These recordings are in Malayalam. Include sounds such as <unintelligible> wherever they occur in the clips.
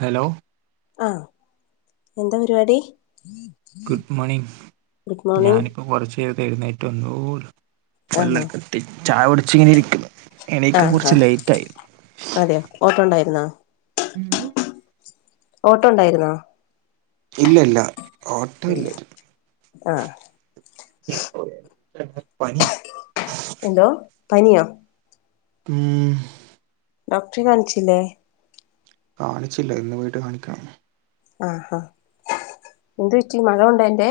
ഹലോ ആഹ് എന്താ പരിപാടി ഗുഡ് മോർണിംഗ് ഗുഡ് മോർണിംഗ് ഞാനിപ്പം കൊറച്ചു നേർത്തെ എഴുന്നേറ്റു വന്നൂള്ളു ആണോ പല്ലൊക്കെ തേച്ച് ചായ കുടിച്ചിങ്ങനെ ഇരിക്കാണ് എണീക്കാൻ കൊറച്ച് ലേറ്റ് ആയി ഓട്ടണ്ടായിരുന്ന <inaudible> ഓട്ടണ്ടായിരുന്ന ഇല്ലല്ല ഇല്ല ആഹ് <inaudible> പനിയാ എന്തോ പനിയൊ ഉം ഡോക്ടറേ കാൺച്ചില്ലെ കാണിച്ചില്ല ഇന്ന് പോയിട്ട് കാണിക്കണം ആഹ് ഹ എന്ത് പറ്റി മഴ കൊണ്ടെയ്ൻ്റെ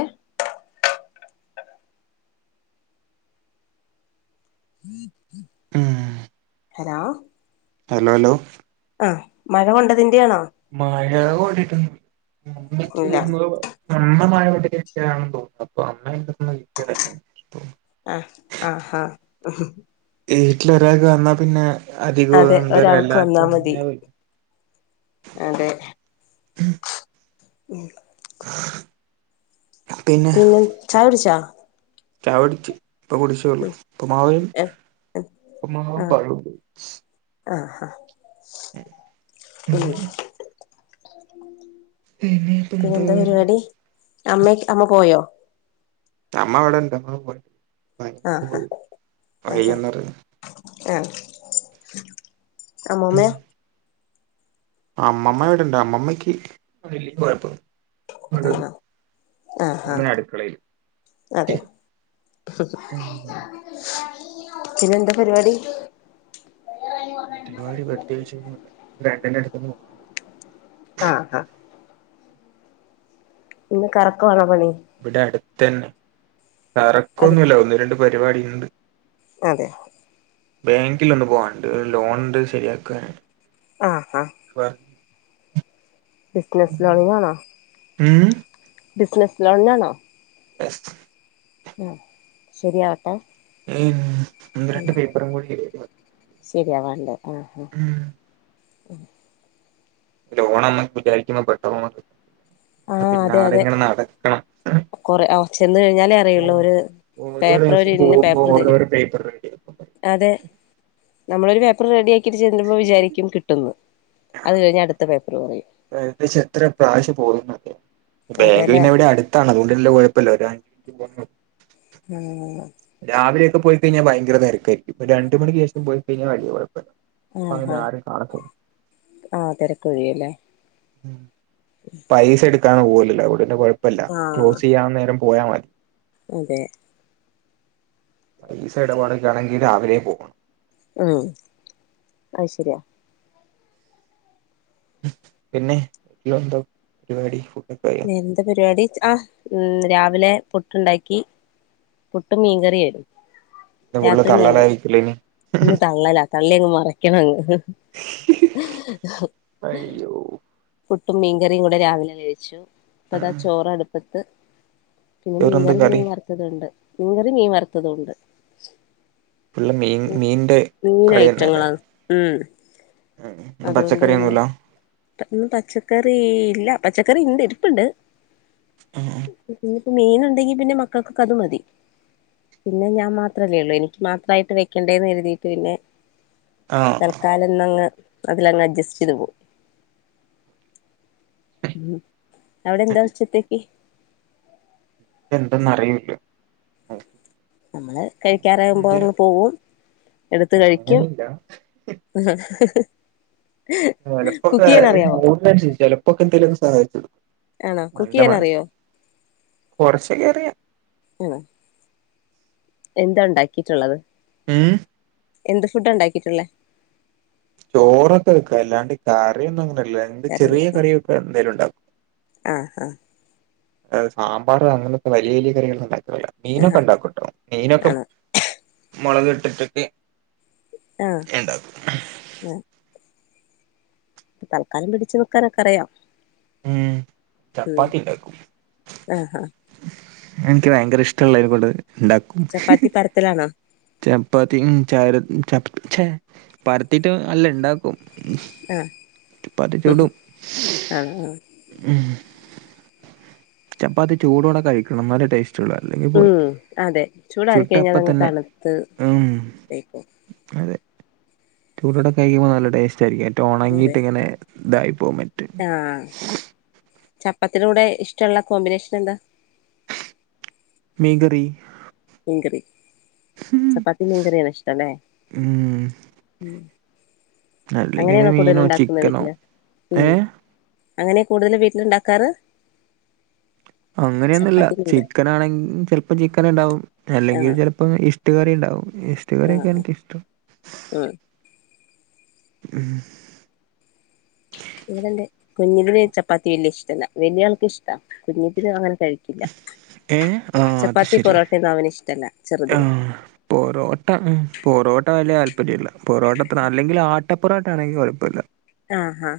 <inaudible> ഉം ഹലോ ഹലലൊ ആഹ് മഴ കൊണ്ടതിന്റെയാണോ മഴ കൊണ്ടിട്ടൊന്നൂല്ല അമ്മയ്ക്ക് ഇല്ല എവുട്ന്നോ അമ്മ മഴ കൊണ്ട് കിട്ട്യാണെന്ന് തോന്നുന്നു അപ്പം അമ്മേൻ്റ്ടത്തിന്ന് കിട്ടേതാ ഇതും ആഹ് ആഹ വീട്ടില് ഒരാക്ക് വന്നാ പിന്നെ അധികം അതെ എന്തേലും ഒരാൾക്ക് വന്നാ എല്ലാർക്കും മതി വേം വരും അതെ ഉം പിന്നെ ചായുടിച്ച ചായ കുടിച്ച് ഇപ്പം കുടിച്ചേള്ളു ഉം ഉപ്പുമാവും ഏഹ് ഉപ്പുമാവും ആഹ് പഴവും കഴിച്ച് ആഹ് ഹ ഉം ഇനിയിപ്പ എന്താ പിന്നെന്താ പരിപാടി അമ്മെക്കെ അമ്മ പോയോ അമ്മ വിടെണ്ട് അമ്മ പോയി പനി ആഹ് ആഹ് പോയില്ല അതെ വയ്യെന്നറിഞ്ഞു ആഹ് അമ്മൂമ്മയോ അമ്മമ്മ ഇവിടെണ്ട് അമ്മമ്മയ്ക്ക് വല്യ കൊഴപ്പം ഇങ്ങട് ആഹ് ആഹ് ആഹ് അമ്മ അടുക്കളയില് അതെ ഉം പിന്നെ എന്താ പരിപാടി പരിപാടി പ്രത്യേകിച്ചൊന്നുല്ല ഫ്രണ്ടിൻ്റെ അടുത്തൊന്ന് പോണം ആഹ് ആഹ് ഇന്ന് കറക്കവാണോ പണി ഇവടെ അട്ത്തന്നെ അത് കറക്കൊന്നുല്ല ഒന്ന്, രണ്ട് പരിപാടിണ്ട്. അതെ ബാങ്കിൽ ഒന്ന് പോവാണ്ട് ഒരു ലോണിൻ്റെ ശരിയാക്കാന്ണ്ട്. ആഹ് ആഹ് വർ ബിസ്നസ് ലോണിനാണോ ഉം ബിസ്നസ് ലോണിനാണോ? യെസ് ഏ ശരിയാവട്ടെ. ഇഞ്ഞ് ഒന്ന്, രണ്ട് ഉം പേപ്പറും കൂടി <unintelligible> ശരിയാവാണ്ട് ആ ആ ഉം ലോണൊന്നും വിചാരിക്കുമ്പം പെട്ടന്ന് <unintelligible> പിന്നാലെങ്ങനെ നടക്കണം ഉം കൊറേ ആ ചെന്ന് കഴിഞ്ഞാലേ അറിയുള്ളൂ ഒര് ഓരോ ദിവസം പോകുമ്പോൾ ഓരോരോ പേപ്പർ <unintelligible> അതെ നമ്മളൊരു പേപ്പർ റെഡി ആക്കിട്ട് ചെല്ലുമ്പോ വിചാരിക്കും കിട്ടുന്ന്. അത് കഴിഞ്ഞ അടുത്ത പേപ്പർ പറിയും ഏകദേശം എത്ര പ്രാവശ്യം പോകുന്നറിയോ ബാങ്ക് അതെല്ലേ പിന്നെ ഇവടെ അട് ത്താണ് അത്കൊണ്ട്ല്ല കൊഴപ്പല്ല <unintelligible> ഉം രാവിലെയക്കെ പോയിക്കഴിഞ്ഞാ ഭയങ്കര തെരക്കായിരിക്കും ഇപ്പം രണ്ട് മണിക്ക് ശേഷം പോയി കഴിഞ്ഞ വല്യ കൊഴ അങ്ങനെ ആരും കാണത്തില്ല ആ തെരക്കൊഴിയുല്ലേ. ഉം പൈസ എടുക്കാൻ പോവല്ലല്ലോ അതോണ്ട് പിന്നെ കൊഴപ്പല്ല ക്ലോസ് ചെയ്യാൻ നേരം പോയ മതി ഉതെ പൈസ എടപാടൊക്കെ ആണെങ്കിൽ രാവിലെ പോകണം. ഏം അഹ് ശരിയാ പിന്നെ <unintelligible> എന്താ പരിപാടി? ആ ഉം രാവിലെ പുട്ട്ണ്ടാക്കി പുട്ടും മീൻകറി ആയിരുന്നു ഫുള്ള് രാത്രി മീൻക തള്ളലായിരിക്കുംല്ലേ ഇനി ഇന്ന് തള്ളല തള്ളി അങ്ങ് മറിയ്ക്കണങ്ങ് അയ്യോ പുട്ടും മീൻകറിയും കൂടെ രാവിലെ കഴിച്ചു. ഇപ്പതാ ഉം ചോറ അടുപ്പത്ത് പിന്നെ വേറെന്താ മീൻകറി കറി എന്തേലും വറു ത്ണ്ട് മീൻകറി മീൻ വറുത്തതു ഉണ്ട്. ഫുള്ള് മീൻ ഉം മീന്റെ മീന് കളി തന്നെയല്ലേ ഐറ്റങ്ങളാണ് ഉം ഇന്ന് അതുകൊണ്ട് തന്നെ പച്ചക്കറിയൊന്നുല്ല പ ഇന്ന് പച്ചക്കറി ഇല്ല പച്ചക്കറി ഇണ്ട് ഇരിപ്പ്ണ്ട്. ഇഞ്ഞ്പ്പം മീൻ ഇണ്ടെങ്കി പിന്നെ മക്കൾക്ക് കത് മതി. പിന്നെ ഞാൻ മാത്രല്ലേ ഇള്ളേ എനിക്ക് മാത്രായിട്ട് വെക്കണ്ടേന്ന് എഴുതിയിട്ട് പിന്നെ ആഹ് തൽക്കാലന്നങ്ങ് അതിലങ്ങ് അഡ്ജസ്റ്റ് ചെയ്ത് പോവും ഉം അവടെ എന്താ ഉച്ചത്തേക്ക്? എന്തെന്ന് അറിയൂല്ല ഉം നമ്മള് കഴിക്കാറകുമ്പോ അങ്ങ് പോകും എടുത്ത് കഴിക്കും. അങ്ങനില്ല ആഹ ഹ ഹ ചെലപ്പൊക്കെ അറിയാവോ <unintelligible> ചെലപ്പൊക്കെ എന്തേലും ഒന്ന് സഹായിച്ചിടും. ആണോ കുക്ക് ചെയ്യാൻ അറിയോ? കൊറച്ചൊക്കെ അറിയ ഉം എന്താ ഉണ്ടാക്കിയിട്ടുള്ളത് ഉം എന്ത് ഫുഡ് ഉണ്ടാക്കിയിട്ടുള്ളേ ചോറൊക്കെ വെക്കാ അല്ലാണ്ട് കറിയൊന്നും അങ്ങനെല്ല എന്ത് കറി ചെറിയ കറിയൊക്കെ എന്തായാലും ഉണ്ടാക്കോ ആഹ് ആഹ് സാമ്പാർ അങ്ങനത്തെ വലിയ വലിയ കറികൾ ഉണ്ടാക്കല്ല മീനൊക്കെ ആഹ് ഉണ്ടാക്കുംട്ടോ മീനൊക്കെ ആണോ മുളക് ഇട്ടിട്ടൊക്കെ ആഹ് ഉണ്ടാക്കും ആഹ് ഇപ്പ തൽക്കാലം പിടിച്ച് നൽക്കാനൊക്കെ അറിയാം ഉം ഉം ചപ്പാത്തി ഉണ്ടാക്കും ആഹ് ആഹ് എനിക്ക് ഭയങ്കര ഇഷ്ടള്ള അതിനകൊണ്ട് ഉണ്ട ചപ്പാത്തി പരത്തലാണോ ചപ്പാത്തി ച ചപ്പേ പരത്തിട്ട് അല്ല ഉണ്ടാക്കും ആ ചപ്പാത്തി അഹ് ചുടും ആ ആ ഉം ചപ്പാത്തിച്ചൂടോടെ കഴിക്കണെന്നാലെ ടേസ്റ്റ് ചുലല്ലങ്കിപ്പോയി ഉം അതെ ചൂടാറി ചുട്ട കഴിഞ്ഞാൽ അതങ്ങ് അപ്പത്തന്നെ തണുത്ത് ഉം പൊയ്ക്കോളും അതെ ചൂടോട കയിക്കുമ്പോൾ നല്ല ടേസ്റ്റായിരിക്കും ഏറ്റവും ഉണങ്ങിയിട്ട്ങ്ങനെ ഇതായിപ്പോകും മറ്റ് ആ ചപ്പത്തിടെ കൂടെ ഇഷ്ടള്ള കോമ്പിനേഷനെന്താ മീങ്കറീ ഉങ്കറി ചപ്പാത്തി നിങ്കറിേനഷ്ടല്ലേ ഉം ഉം <inaudible> അല്ലെങ്കില് അങ്ങനെയാണോ കൂടുതൽ മീനോ ഉണ്ടാക്കുന്ന ചിക്കനോ വീട്ടില് ഉം ഏഹ് അങ്ങനെ കൂട്തല് വീട്ടിലുണ്ടാക്കാറ് അങ്ങനെയൊന്നുല്ല ചപ്പാത്തി മീൻകറി ചിക്കൻ ആണെങ്കിൽ ചിലപ്പോ ചിക്കൻ ഉണ്ടാവും അല്ലെങ്കിൽ ആഹ് ച ഉം ഇഷ്ട്ക്കറിയിണ്ടാവും ഇഷ്ട് ആഹ് ക്കാരെക്കെയാണെക്കിൽ ഉം ഉം ഇവിടെന്റെ കുഞ്ഞിതിന് ചപ്പാത്തി വല്ല്യ ഷ്ട്ടല്ല വല്ല്യാൾക്ക് ഇഷ്ടാ കുഞ്ഞിതിന് അങ്ങനെ കഴി ഇല്ല ഏഹ്? ആഹ് അത് ശരി. ചപ്പാത്തിപ്പോറോട്ടെന്നും അവന് ഇഷ്ട്ടല്ലചെറുതിന് ആഹ്. പൊറോട്ട ഉം പൊറോട്ട വലിയ താല്പര്യം ഇല്ല പൊറോട്ടത്ര അല്ലെങ്കില് ആട്ടപ്പൊറോട്ട ആണെങ്കില് കുഴപ്പല്ല ആഹ് ഹാ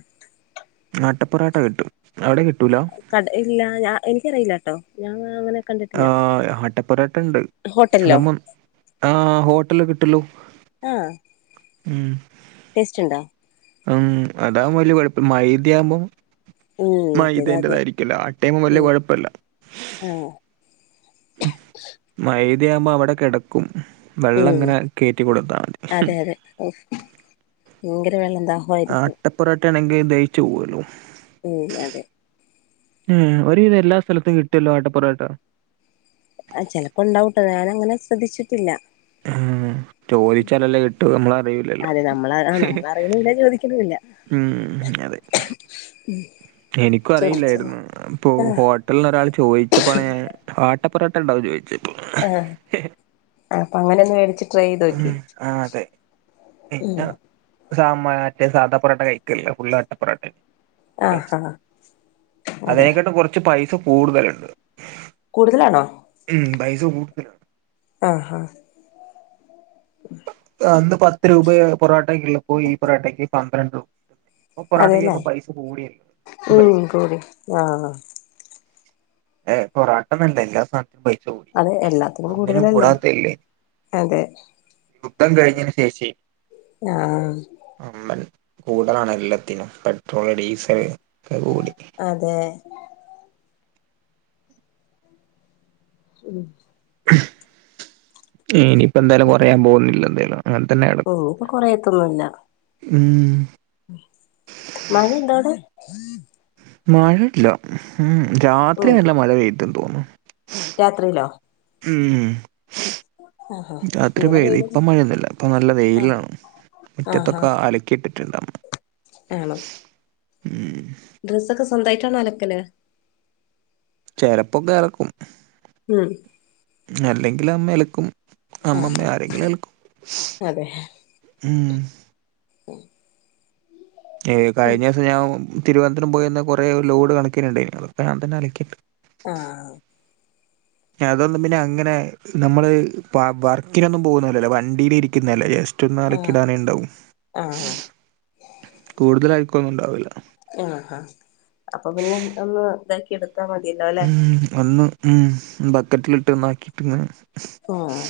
ആട്ടപ്പൊറാട്ട കിട്ടും അവിടെക്കിട്ടൂല കട ഇല്ല ഞ എനിക്കറിയില്ലട്ടോ ഞാങ്ങ നങ്ങനെ ആഹ് അട്ടപ്പറാട്ടണ്ട് ഹോട്ടലിലോ അതാമ്പം ആഹ് ഹോട്ടല് കിട്ടല്ലോ ആഹ് ഉം ടേസ്റ്റ്ണ്ടാ ഉ അതാവമ്പ വല്ല്യ കുഴപ്പം മൈതിയാമ്പം ഉം മറ്റേത് അതെ മൈതേന്റതായിരിക്കല്ല ആട്ടെയ്മ വല്യ ഉം കുഴപ്പല്ല ആഹ് ഉ മൈതയാമ്പ അവിടെ കെടക്കും വെള്ളങ്ങനെ കേറ്റി കൊടുത്താ മതി ഉ യങ്കര വെള്ളന്താ ആട്ടപ്പൊറോട്ടയാണെങ്കി ദഹിച്ചു പോവല്ലോ ഉം അതെ ഉം ഒരുവിധം എല്ലാ സ്ഥലത്തും കിട്ടല്ലോ ആട്ടപ്പൊറോട്ട ആഹ് ചെലപ്പോ ഇണ്ടാവൂട്ടോ ഞാനങ്ങനെ ശ്രദ്ധിച്ചിട്ടില്ലാ ചോദിച്ചാലല്ലേ കിട്ടു നമ്മളറിയൂലല്ലോ അതെ നമ്മള ആ നമ്മളറിയണുല്ല ചോദിക്കണുല്ല ഉം അതെ എനിക്കു ചോദിച്ചില്ല അറിയില്ലായിരുന്നു അപ്പൊ ആഹ് ഹോട്ടലിന്നൊരാള് ചോദിച്ചപ്പാണ് ഞാൻ ആട്ടപ്പൊറാട്ട ഇണ്ടാവോന്ന് ചോദിച്ച് ആഹ് അപ്പ അങ്ങനെങ്ങ് വേടിച്ചി ഉം ആഹ് ആതെ പിന്നാ സാമാ മറ്റേ സാധാ പൊറോട്ട കഴിക്കലില്ലാ ഫുള്ളാട്ടപ്പൊറാട്ടയാണ് അട്ടെ ആഹ് ആഹ് അതെ അതിനെക്കാട്ടും കൊറച്ച് പൈസ കൂടുതലുണ്ട് കൂടുതലാണോ? ഉം പൈസ കൂടുതലാ ആഹ് ആഹ് ഉം ആഹ് അന്ന് പത്ത് രൂപയേ പൊറോട്ടക്കുള്ളപ്പോ ഈ പൊറോട്ടക്ക് പന്ത്രണ്ടും ഇപ്പം അതെല്ലേ പൊറോട്ടക്കൊക്കെ പൈസ കൂടിയല്ലോ ഉം പൈസ കൂടി ഏഹ് പൊറോട്ടന്നല്ലാ എല്ലാ സാധന അതെ എല്ലാത്തിനും കൂടുതലല്ലേ കൂടാത്തല്ലേ അതേ യുദ്ധം കഴിഞ്ഞതിന് ശേഷെ ആഹ് വമ്പൻ കൂടലാണ് എല്ലാത്തിനും പെട്രോള് ഡീസല് ഒക്കെ കൂടി അതെ ഉം ഇനിയിപ്പ എന്തായാലും കൊറയാൻ പോകുന്നില്ല എന്തായാലും അങ്ങനെ തന്നെയാണ് ഓഹ് ഇപ്പൊ കൊറയത്തൊന്നും ഇല്ലാ ഉം മഴ ഇണ്ടോ അവിടെ മഴയില്ലാ ഉം രാത്രി ഉം നല്ല മഴ പെയ്തന്ന് തോനുന്നു രാത്രിയിലോ ഉം ആഹാ രാത്രി ഇവിടെ പെയ്ത് ഇപ്പ പെയ്തൊന്നും മഴയൊന്നുല്ലാ ഇപ്പ നല്ല ആഹ് വെയിലാണ് ആഹാ മുറ്റത്തൊക്കെ അലക്കിയിട്ടിട്ട്ണ്ട് അമ്മ ആണോ ഉം ഡ്രസ്സക്കെ സ്വന്തായിട്ടണോ അലക്കല് ചെലപ്പൊക്കെ അലക്കും ഉം അല്ലെങ്കില് അമ്മ അലക്കും ആ അമ്മമ്മയോ ആരെങ്കിലും അലക്കും അതെ ഉം ഏഹ് കഴിഞ്ഞ ദിവസം ഞാൻ തിരുവനന്തപുരം പോയി വന്ന കൊറെ ഒരു ലോഡ് കണക്കിന് ഇണ്ടായിനി അതൊക്കെ ഞാൻ തന്നെ അലക്കിയിട്ട് ആഹ് ഞാൻ അതൊന്നും പിന്നെ അങ്ങനെ നമ്മള് പ വർക്കിനൊന്നും പോകുന്ന പോലെയല്ലല്ലോ വണ്ടിയില് ഇരിക്കുന്നയല്ലേ ജസ്റ്റ് ‌റ്റൊന്ന് അലക്കി ആഹ് ഇടാനേ ഇണ്ടാവും ആഹ് കൂടുതൽ അഴുക്കൊന്നും ഉണ്ടാവൂല്ലാ ആഹഹാ അപ്പൊ പിന്നെ ഒന്ന് ഇതാക്കി എട് ത്താ മതിയല്ലോ അല്ലെ ഉം ഒന്ന് ഉം ബക്കറ്റിലിട്ട് ഒന്നാക്കിറ്റൊന്ന് ആഹ്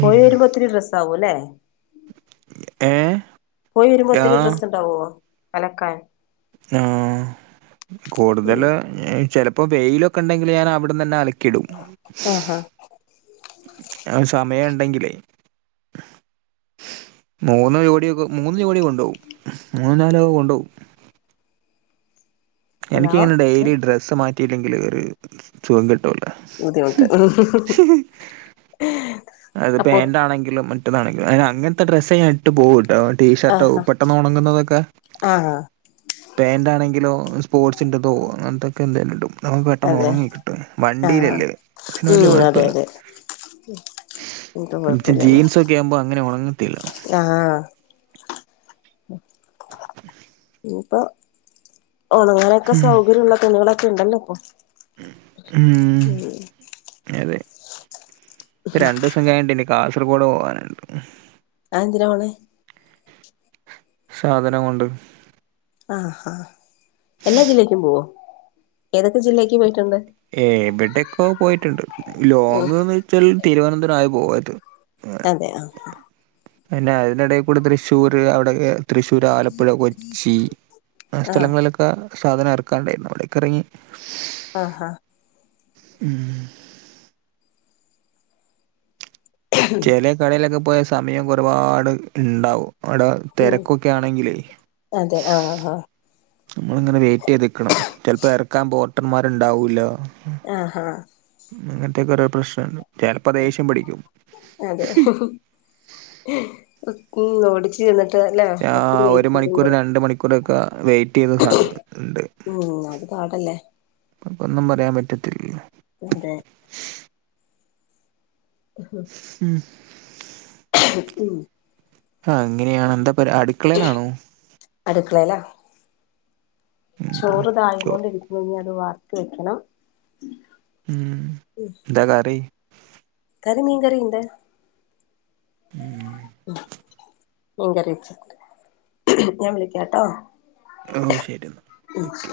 പോയി വെരുമ്പോത്തിന് ഡ്രസ്സാവുലെ ഏ പോയി വെരുമ്പോത്തിന് ഡ്രസ്സ്ണ്ടാവോ അലക്കാൻ ആഹ് കൂട്തല് ചെലപ്പോ വെയിലൊക്കെണ്ടെങ്കില് ഞാനവ്ട്ന്നെന്നെ അലക്കിടും ആഹാ അത് സമയണ്ടെങ്കിലെ മൂന്ന് ജോടിയൊക്കെ മൂന്ന് ജോഡി കൊണ്ടോവും മൂന്നും നാലൊക്കെ കൊണ്ടോവും ഹലോ എനിക്കിങ്ങനെ ഡെയ്ലി ഡ്രസ്സ് മാറ്റില്ലെങ്കില് ഒര് സുഖം കിട്ടൂല ഏ അത് പാന്റാണെങ്കിലും മറ്റതാണെങ്കിലും അയ്ന് അങ്ങൻത്തെ ഡ്രസ്സെ ഞാ ഇട്ട് പോവുട്ടോ ടീഷർട്ടോ ആഹാ പെട്ടെന്ന് ഒണങ്‌ന്നതൊക്കെ ആഹ് പാന്റാണെങ്കിലോ സ്പോർട്സിന്റെതോ അങ്ങൻത്തൊക്കെ എന്തേല്ടും അപ്പൊ പെട്ടെന്ന് അതെ ഒണങ്ങി കിട്ടേ ആഹ് വണ്ടിലല്ലേ അപ്പോ പിന്നെ വെല്യ അതെ കൊഴപ്പല്ല അതെ ഉം ഇപ്പൊ <unintelligible> കൊഴപ്പല്ലല്ലോ ജീൻസൊക്ക്യാവുമ്പോ അങ്ങനെ ഒണങ്ങത്തില്ല ആഹ് <inaudible> ഞ്ഞിപ്പൊ ഒണങ്ങാനൊക്കെ സൗകര്യള്ള തുണികളൊക്കെ ണ്ടല്ലൊ പ്പൊ ഉം ഉം അതെ പ്പ രണ്ടുസം കഴിഞ്ഞിട്ട് ഇനി കാസർഗോഡ് പോവാന്ണ്ട് അത് എന്തിനാ പോണ് സാധനം കൊണ്ട് ആഹാ എല്ലാ ജില്ലേക്കും പോവോ ഏതൊക്കെ ജില്ലേക്ക് പോയിട്ടുണ്ട് എവടൊക്കോ പോയ്ട്ട്ണ്ട് ഉം ലോങ്ന്ന് ച്ചൽ തിരുവനന്തപുരം ആയ് പോകാത്ത് അതെയോ പിന്നെ അയ്ന്റെടേക്കൂടെ തൃശ്ശൂര് അവിടൊക്കെ തൃശ്ശൂർ, ആലപ്പുഴ, കൊച്ചി ആ സ്ഥലങ്ങളിലൊക് ക്ക സാധനം എറക്കാണ്ടേര്ന്നു അവടൊക്കെറങ്ങി ആഹാ ഉം ചെലേ കടയിലൊക്കെ പോയാ സമയം ഒരുപാട് ണ്ടാവും അവടെ ഉം തെരക്കൊക്കാണെങ്കിലേ അതെ ആ ആ നമ്മളിങ്ങനെ വെയ്റ്റെയ്ത്ക്കണം ചെലപ്പോ എറക്കാൻ ബോട്ടർമാര്ണ്ടാവൂല്ല ആഹാ അങ്ങൻത്തെക്കോരോ പ്രശ്നണ്ട് ചെലപ്പോ ദേശ്യം പിഠിക്കും അതെ ഉം ഉ ഓടിച്ച് ചെന്നിട്ട് ല്ലേ ഒത്തിരി വെയ്റ്റെയ്യുമ്പോ ക്കൂടൊക്ക വെയ്റ്റെയ്ത് കാ ണ്ട് ഉം അത് പാടല്ലേ അപ്പൊന്നും പറയാൻ പറ്റത്തില്ലല്ലോ അതെ <unintelligible> ഉം ഉം <inaudible> ആഹ് അങ്ങനെയാണ് എന്താ പ അടുക്കളയിലാണോ അടുക്കളയിലാ ഉം ചോ ചോറുതായികൊണ്ടിരിക്കുന്നു അത് വാർത്ത് വെക്കണം ഉം എന്താ കറി കറി മീൻ കറിണ്ട് ഉം ഉം മീൻ കറി വെച്ചിട്ടുണ്ട് ഞാൻ വിളിക്കാട്ടോ ഓ ശരി എന്നാൽ ഓക്കെ